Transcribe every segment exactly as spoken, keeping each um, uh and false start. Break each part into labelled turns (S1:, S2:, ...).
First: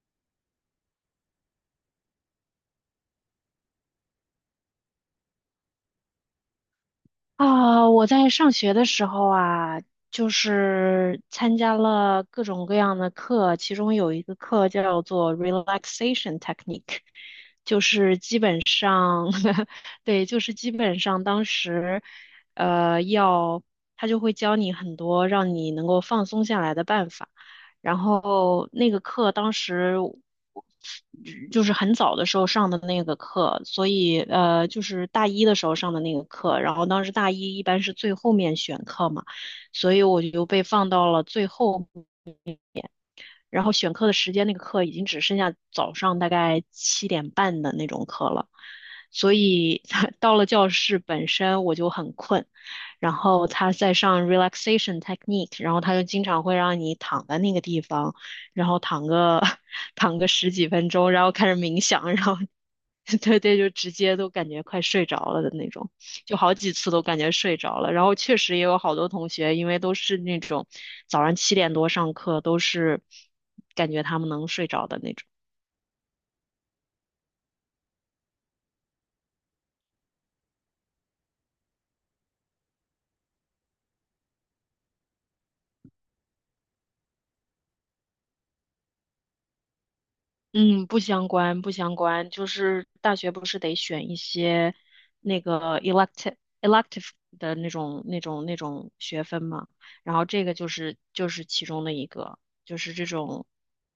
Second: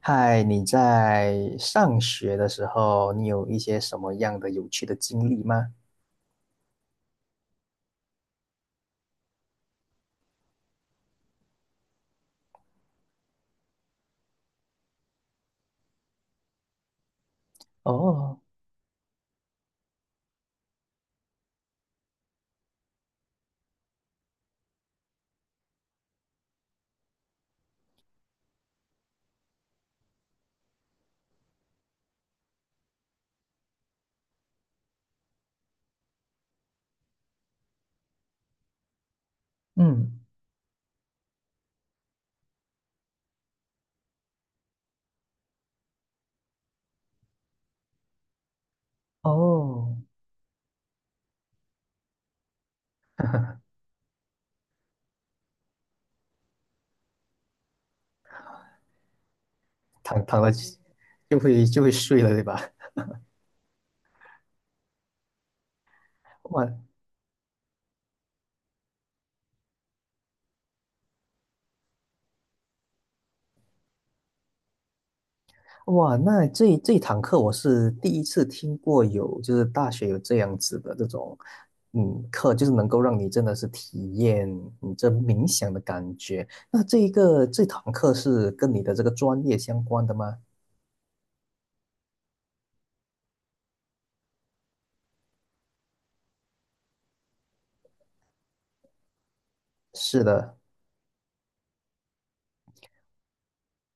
S1: 嗨，你在上学的时候，你有一些什么样的有趣的经历吗？
S2: 啊，我在上学的时候啊，就是参加了各种各样的课，其中有一个课叫做 relaxation technique，
S1: 哦。
S2: 本上，对，就是基本上当时，呃，要他就会教你很多让你能够放松下来的办法。然后那个课当时我就是很早的时候上的那个课，所以呃，就是大一的时候上的那个课。然后当时大一一般是最后面选课嘛，所以
S1: 嗯。
S2: 我就被放到了最后。然后选课的时间，那个课已经只剩下早上大概七点半的那种课了，所以
S1: 哦。
S2: 到了教室本身我就很困。然后他在上 relaxation technique，然后他就经常会让你躺在那个地方，然后躺个 躺
S1: 躺
S2: 个
S1: 躺了
S2: 十几分钟，然后
S1: 就
S2: 开始
S1: 会就
S2: 冥
S1: 会
S2: 想，
S1: 睡
S2: 然
S1: 了，
S2: 后
S1: 对吧？
S2: 对对，就直接都感觉快睡着了的那种，就好
S1: 哇。
S2: 几次都感觉睡着了。然后确实也有好多同学，因为都是那种早上七点多上课，都是感觉他们能睡着的那种。
S1: 哇，那这这堂课我是第一次听过有，就是大学有这样子的这种，嗯，课就是能够让你真的是体验你这冥想的感觉。那这一个这堂课是跟你的这个专业相关的吗？
S2: 嗯，不相关，不相关，就是大学不是得选一些那个 elective elective 的那种那种那种学分嘛，然
S1: 是
S2: 后这个
S1: 的。
S2: 就是就是其中的一个，就是这种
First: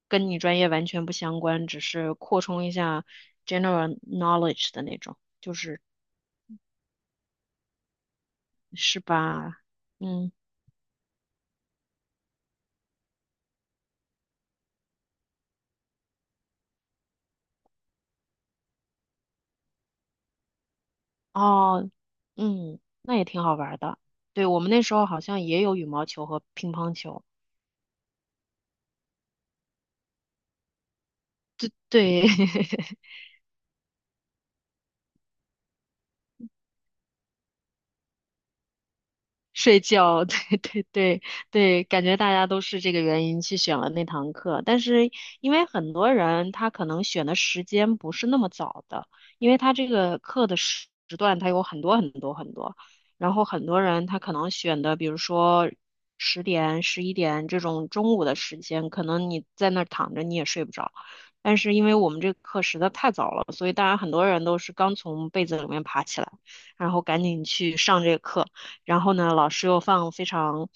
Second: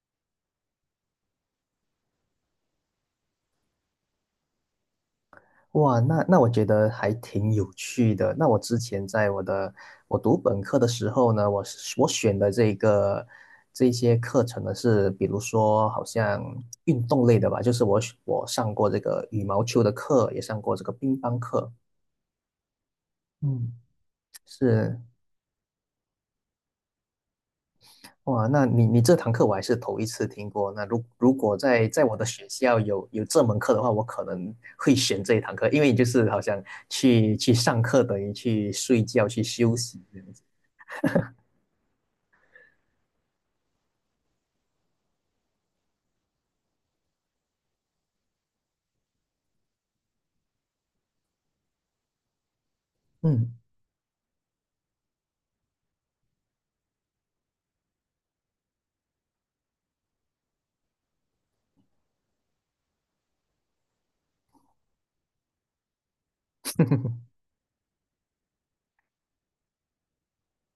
S2: 跟你专业完全不相关，只是扩充一下 general knowledge 的那种，就是
S1: 哇，那那我觉得还挺有趣的。那我之
S2: 是
S1: 前在我
S2: 吧？
S1: 的我
S2: 嗯，
S1: 读本科的时候呢，我是我选的这个这些课程呢是，比如说好像运动类的吧，就是我选我上过这个羽毛球的课，也上过这个乒乓课。
S2: 哦，嗯，那也挺好玩
S1: 嗯。
S2: 儿的。对，我们那时
S1: 是。
S2: 候好像也有羽毛球和乒乓球，
S1: 哇，那你你这堂课我还是头一次听过。那如如果在在我的
S2: 对。
S1: 学校 有有这门课的话，我可能会选这一堂课，因为就是好像去去上课等于去睡觉去休
S2: 睡
S1: 息。这
S2: 觉，
S1: 样子。
S2: 对对对对，感觉大家都是这个原因去选了那堂课，但是因为很多人他可能选的时间不是那么早的，因为他这个课的时时段他有很多很多很多，然后
S1: 嗯。
S2: 很多人他可能选的，比如说十点、十一点这种中午的时间，可能你在那儿躺着你也睡不着，但是因为我们这个课实在太早了，所以当然很多人都是刚从被子里面爬起来，然后赶 紧去上这个课。然后呢，老师又放非常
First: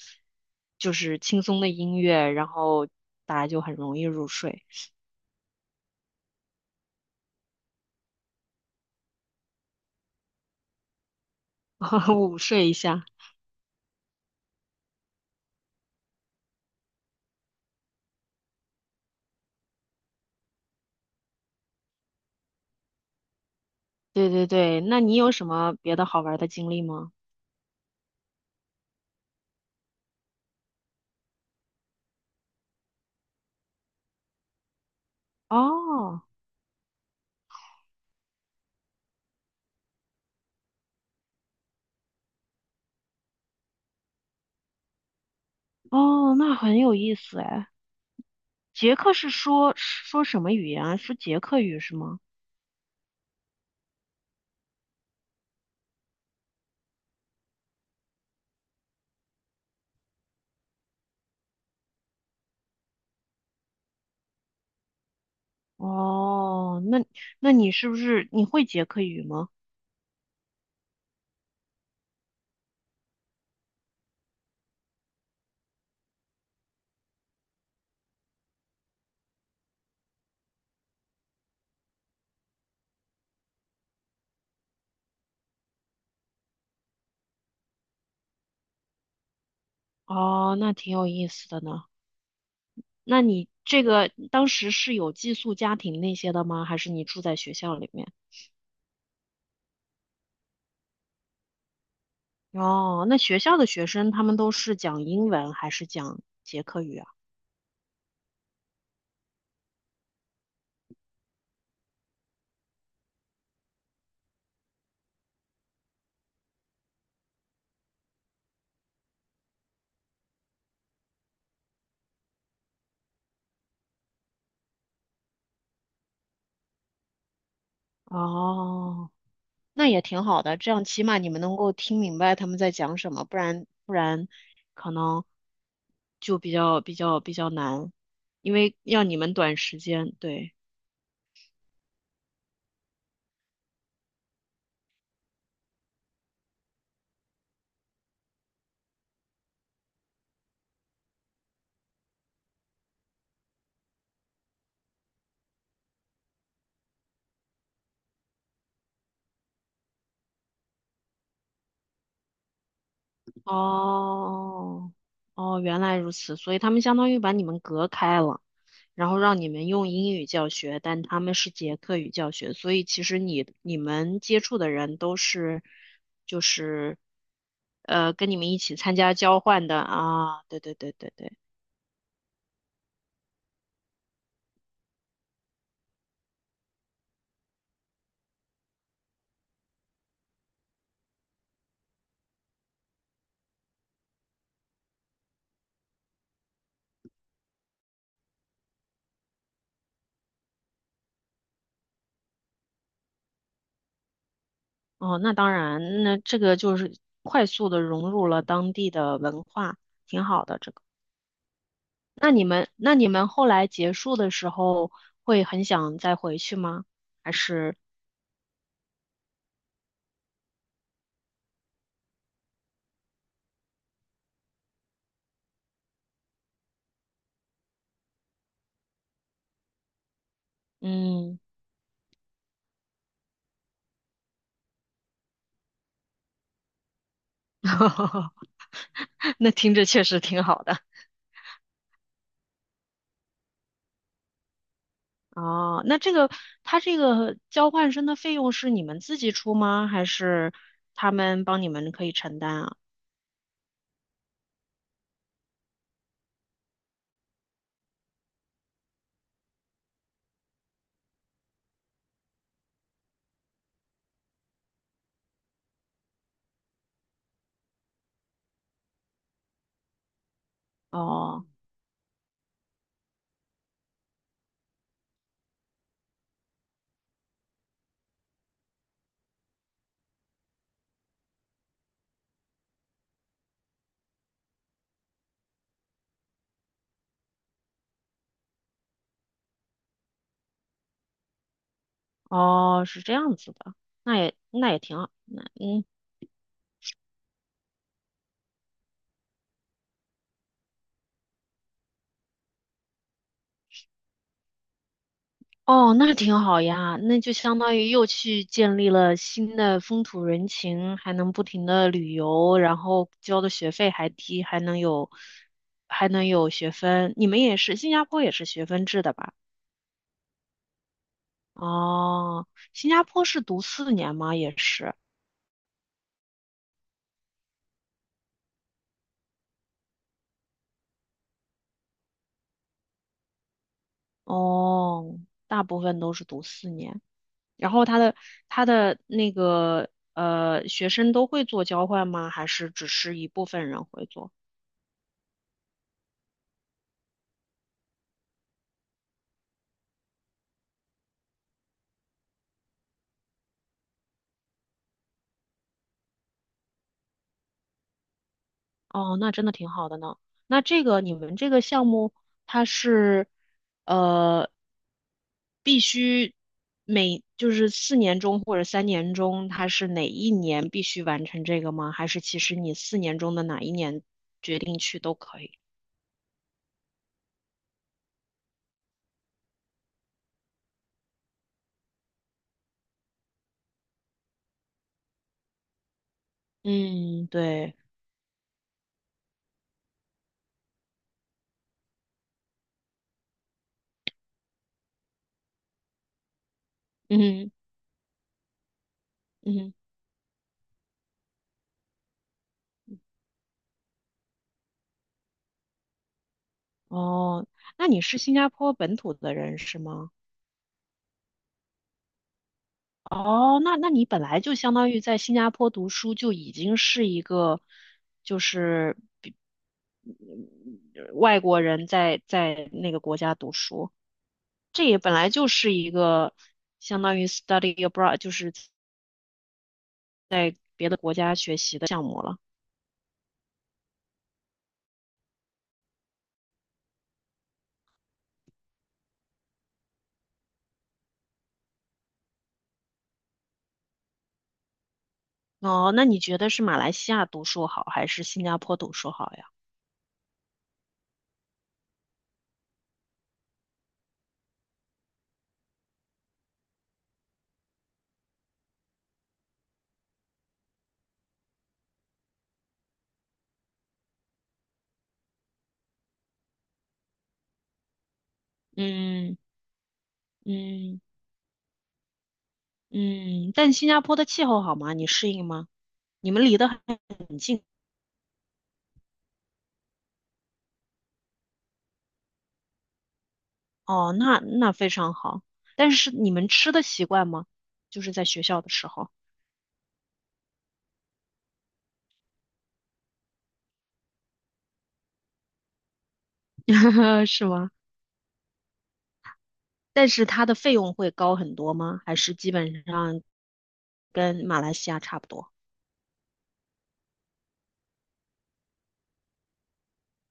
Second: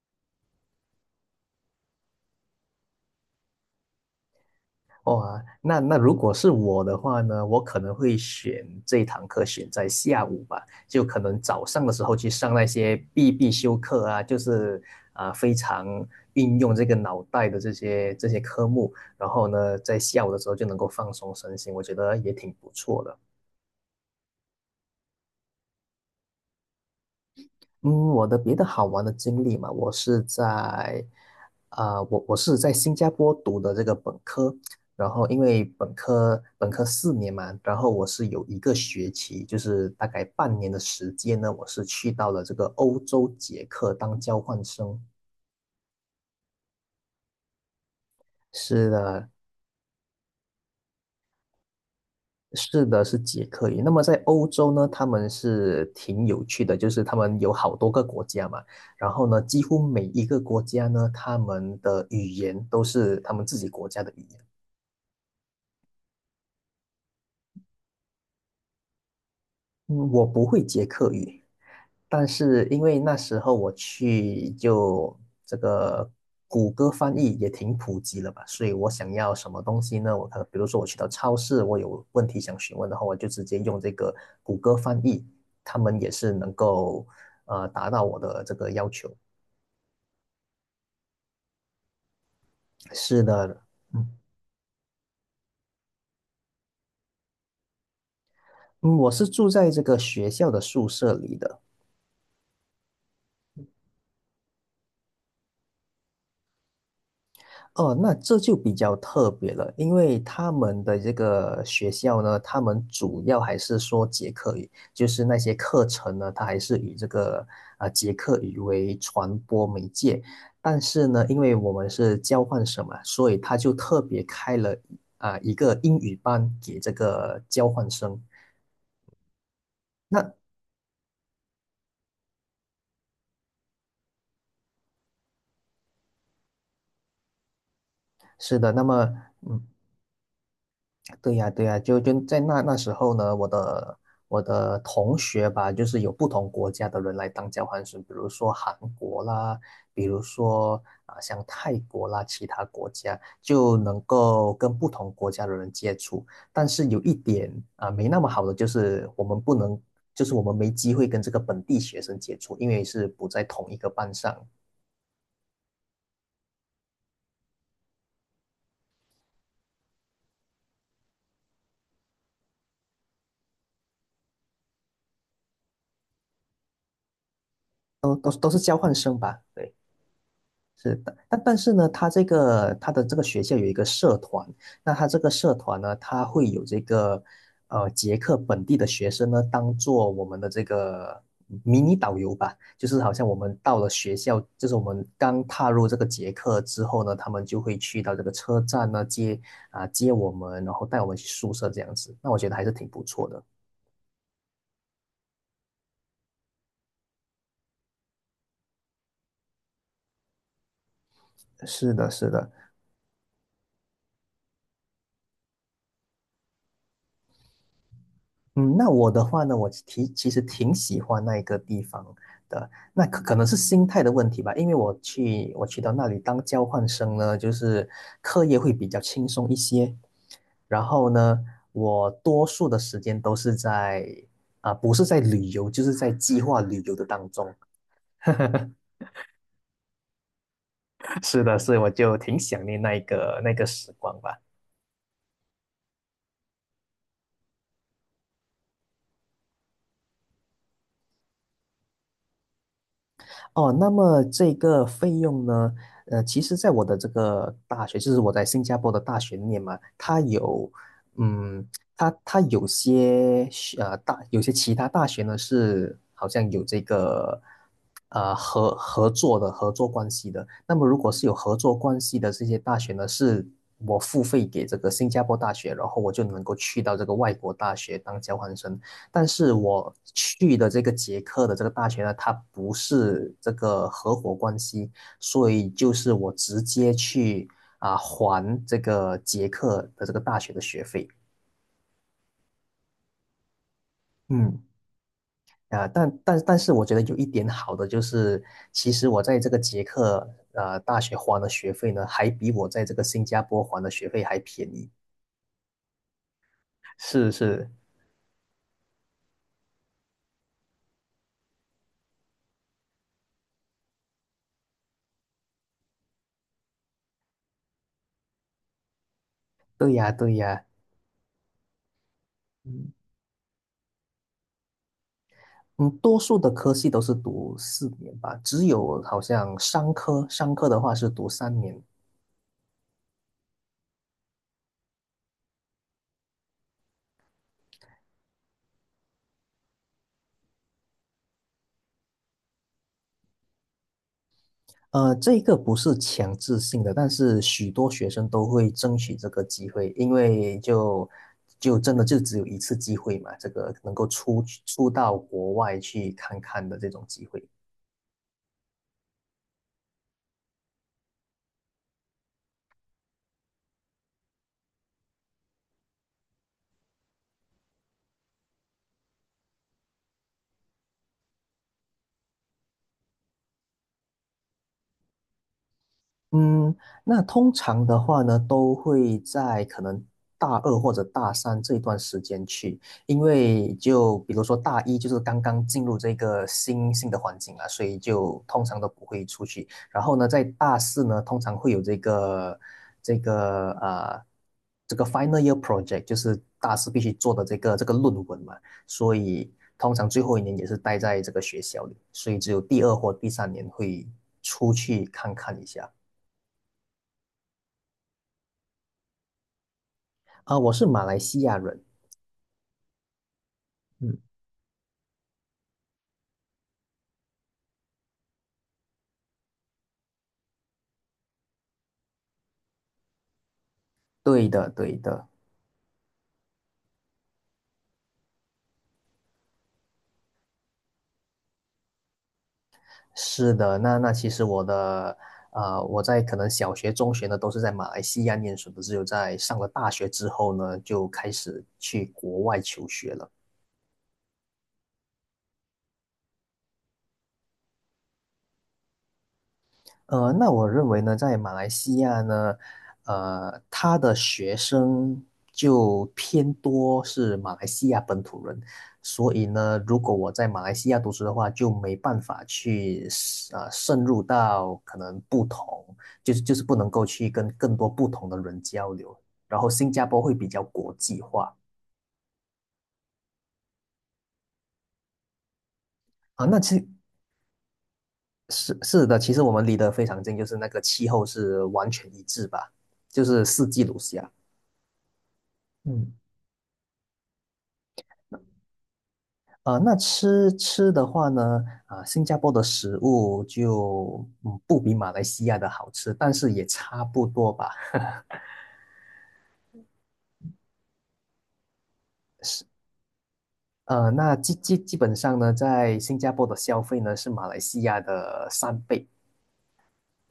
S2: 就是轻松的音乐，然后大家就很容易入睡，
S1: 哇，那那如果是我的话呢，我可能会选这一堂课选在下午吧，就可能早上的时候 去
S2: 午
S1: 上那
S2: 睡一
S1: 些
S2: 下。
S1: 必必修课啊，就是啊、非常运用这个脑袋的这些这些科目，然后呢在下午的时候就能够放松身心，我觉得也挺不错的。
S2: 对对对，那你有什么别的好玩的经历吗？
S1: 嗯，我的别的好玩的经历嘛，我是在，啊、我我是在新加坡读的这个本科，然后因为本
S2: 哦
S1: 科本科四年嘛，然后我是有一个学期，就是大概半年的时间呢，我是去到了这个欧洲捷克当交换生。
S2: 哦，那很有意思哎。
S1: 是
S2: 捷克
S1: 的。
S2: 是说说什么语言啊？说捷克语是吗？
S1: 是的，是捷克语。那么在欧洲呢，他们是挺有趣的，就是他们有好多个国家嘛，然后呢，几乎每一个国家呢，他们的语言都是他们自己国家的语言。
S2: 哦，那那你是不是你会捷克语吗？
S1: 嗯，我不会捷克语，但是因为那时候我去就这个谷歌翻译也挺普及了吧，所以我想要什么东西呢？我可能比如说我去到超市，我有问题想询问的话，我就直接用这个谷歌翻译，他们也是能够呃达到我的这个要求。
S2: 哦，那挺有意思的呢。
S1: 是
S2: 那你
S1: 的。
S2: 这个
S1: 嗯。
S2: 当时是有寄宿家庭那些的吗？还是你住在学校里面？
S1: 嗯，我是住在这个学校的宿舍里的。
S2: 哦，那学校的学生他们都是讲英文还是讲捷克语啊？
S1: 哦，那这就比较特别了，因为他们的这个学校呢，他们主要还是说捷克语，就是那些课程呢，它还是以这个啊、呃捷克语为传播媒介。但是呢，因为我们是交换生嘛，所以他就特别开了啊、一个英语班给这个交换生。
S2: 哦，那也挺好
S1: 那
S2: 的，这样起码你们能够听明白他们在讲什么，不然不然可能就比较比较比较难，因
S1: 是的，
S2: 为
S1: 那
S2: 要
S1: 么
S2: 你们短
S1: 嗯，
S2: 时间，对，
S1: 对呀，对呀，就就在那那时候呢，我的我的同学吧，就是有不同国家的人来当交换生，比如说韩国啦，比如说啊、像泰国啦，其他国家就能够跟不同国家的人接触。但是有一点啊、没那么好的就是我们不能，就是我们没机会跟这个本地学生接触，因为是不在同一个班上。
S2: 哦哦，原来如此，所以他们相当于把你们隔开了。然后让你们用英语教学，但他们是捷克语教学，所以其实你你们接触的人都是就是呃
S1: 都
S2: 跟
S1: 都
S2: 你
S1: 是都
S2: 们一
S1: 是
S2: 起
S1: 交换
S2: 参加
S1: 生
S2: 交
S1: 吧，
S2: 换
S1: 对。
S2: 的啊，对对对
S1: 是
S2: 对
S1: 的，
S2: 对，
S1: 但但是呢，他这个他的这个学校有一个社团，那他这个社团呢，他会有这个呃捷克本地的学生呢，当做我们的这个迷你导游吧，就是好像我们到了学校，就是我们刚踏入这个捷克之后呢，他们就会去到这个车站呢接啊接我们，然后带我们去宿舍这样子，那我觉得还是挺不错的。
S2: 哦，那当然，那这个就是快速的融入了当地的文化，挺好的这个。
S1: 是的，是
S2: 那你
S1: 的。
S2: 们那你们后来结束的时候会很想再回去吗？还是
S1: 嗯，那我的话呢，我其其实挺喜欢那一个地方的，那可可能是心态的问题吧，因为我去我去到那里当交换生呢，就是课业会比较轻松一些，然后
S2: 嗯，
S1: 呢，我多数的时间都是在啊、不是在旅游，就是在计划旅游的当中。
S2: 那听着确实挺好的。
S1: 是的，所以我就挺想念那一个那个时光吧。
S2: 哦，那这个他这个交换生的费用是你们自己出吗？还是他们帮你们可以承担啊？
S1: 哦，那么这个费用呢？呃，其实，在我的这个大学，就是我在新加坡的大学里面嘛，它有，嗯，它它有些学呃大有些其他大学呢是好像有这个呃合合作的合作关系的。那么，如果是有
S2: 哦
S1: 合作关系的这些大学呢，是我付费给这个新加坡大学，然后我就能够去到这个外国大学当交换生。但是我去的这个捷克的这个大学呢，它不是这个合伙关系，所以就是我直接去啊、还这个捷克的这个大学的学费。
S2: 哦，是这样子的，那也
S1: 嗯，
S2: 那也挺好，那嗯
S1: 啊、但但但是我觉得有一点好的就是，其实我在这个捷克呃大学还的学费呢，还比我在这个新加坡还的学费还便宜。
S2: 哦，那挺好呀，那
S1: 是
S2: 就相
S1: 是。
S2: 当于又去建立了新的风土人情，还能不停的旅游，然后交的学费还低，还能有还能有学分。你们也是，新加坡也是学分制的吧？
S1: 对呀对呀。
S2: 哦，新
S1: 嗯。
S2: 加坡是读四年吗？也是。
S1: 嗯，多数的科系都是读四年吧，只有好像商科，商科的话是读三年。
S2: 哦，大部分都是读四年，然后他的他的那个呃，学生都会做交换吗？还是只是一部分人会做？
S1: 呃，这个不是强制性的，但是许多学生都会争取这个机会，因为就就真的就只有一次机会嘛，这个能够出去出到国外去看看的这种机会。
S2: 哦，那真的挺好的呢。那这个你们这个项目，它是呃必须每就是四年中或者三年中，它是哪一年必须完成这个吗？还是其实你四年中的哪一年决定去都可以？
S1: 嗯，那通常的话呢，都会在可能大二或者大三这一段时间去，因为就比如说大一就是刚刚进入这个新新的
S2: 嗯，
S1: 环境啊，
S2: 对，
S1: 所以就通常都不会出去。然后呢，在大四呢，通常会有这个这个呃这个 final year project,就是大四必须做的
S2: 嗯
S1: 这个这个论文嘛，所以
S2: 嗯。
S1: 通常最后一年也是待在这个学校里，所以只有第二或第三年会出去看看一下。
S2: 哦，那你是新加坡本土的人是吗？
S1: 啊，我是马来西亚人。
S2: 哦，那那你
S1: 嗯，
S2: 本来就相当于在新加坡读书，就已经是一个就是嗯外国人在在那个国家读书，
S1: 对的，
S2: 这
S1: 对
S2: 也本
S1: 的。
S2: 来就是一个相当于 study abroad,就是别的国家学习的项目了。
S1: 是的。那那其实我的，呃，我在可能小学、中学呢都是在马来西亚念书的，只有在上了大学之后呢，就开始去国外求学了。
S2: 哦，那你觉得是马来西亚读书好，还是新加坡读书好呀？
S1: 呃，那我认为呢，在马来西亚呢，呃，他的学生就偏多是马来西亚本土人，所以呢，如果我在马来西亚读书的话，就没办法去呃渗入到可能不同，就是就是不能够去跟更多不同的人交流。
S2: 嗯
S1: 然后新加坡会比较国
S2: 嗯
S1: 际化。
S2: 嗯，但新加坡的气候好吗？你适应吗？你们
S1: 啊，
S2: 离
S1: 那
S2: 得
S1: 其
S2: 很近。
S1: 是是的，其实我们离得非常近，就是那个气候是完全一致吧，就是四季如
S2: 哦，
S1: 夏。
S2: 那那非常好。但是
S1: 嗯。
S2: 你们吃的习惯吗？就是在学校的时候，
S1: 啊呃那吃吃的话呢，啊、新加坡的食物就嗯不比马来西亚的好吃，但是也差不
S2: 是
S1: 多吧。
S2: 吗？但是它的费用会高很多吗？还是基
S1: 是，
S2: 本上
S1: 呃，那
S2: 跟
S1: 基
S2: 马来
S1: 基
S2: 西
S1: 基
S2: 亚
S1: 本
S2: 差不
S1: 上呢，
S2: 多？
S1: 在新加坡的消费呢是马来西亚的三倍。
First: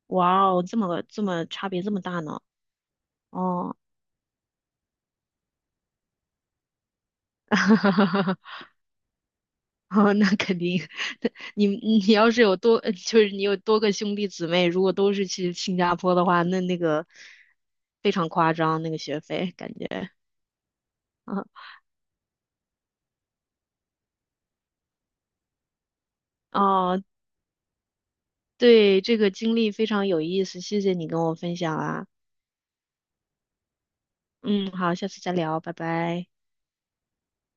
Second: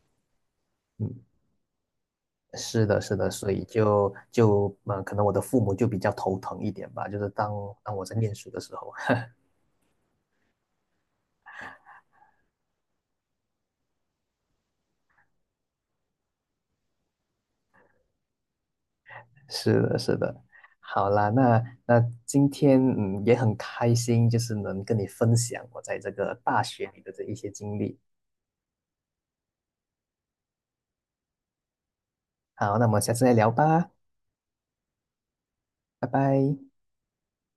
S2: 哇哦，这么
S1: 嗯，
S2: 这么差别这么大呢？
S1: 是的，是的，所以
S2: 哦，
S1: 就就嗯、呃可能我的父母就比较头疼一点吧，就是当当我在念书 的时候。
S2: 哦，那肯定。你你要是有多，呃就是你有多个兄弟姊妹，如果都是去新加坡的话，那那个非常夸张，那个学费感
S1: 是的，
S2: 觉。
S1: 是的，好啦，那 那今天嗯也很开心，就是能跟你分享我在这个大学
S2: 哦，
S1: 里的这一些经历。
S2: 对，这个经历非常有意思，谢谢你跟我分享啊。
S1: 好，那我们下次再聊吧，
S2: 嗯，好，下次再聊，拜
S1: 拜
S2: 拜。
S1: 拜。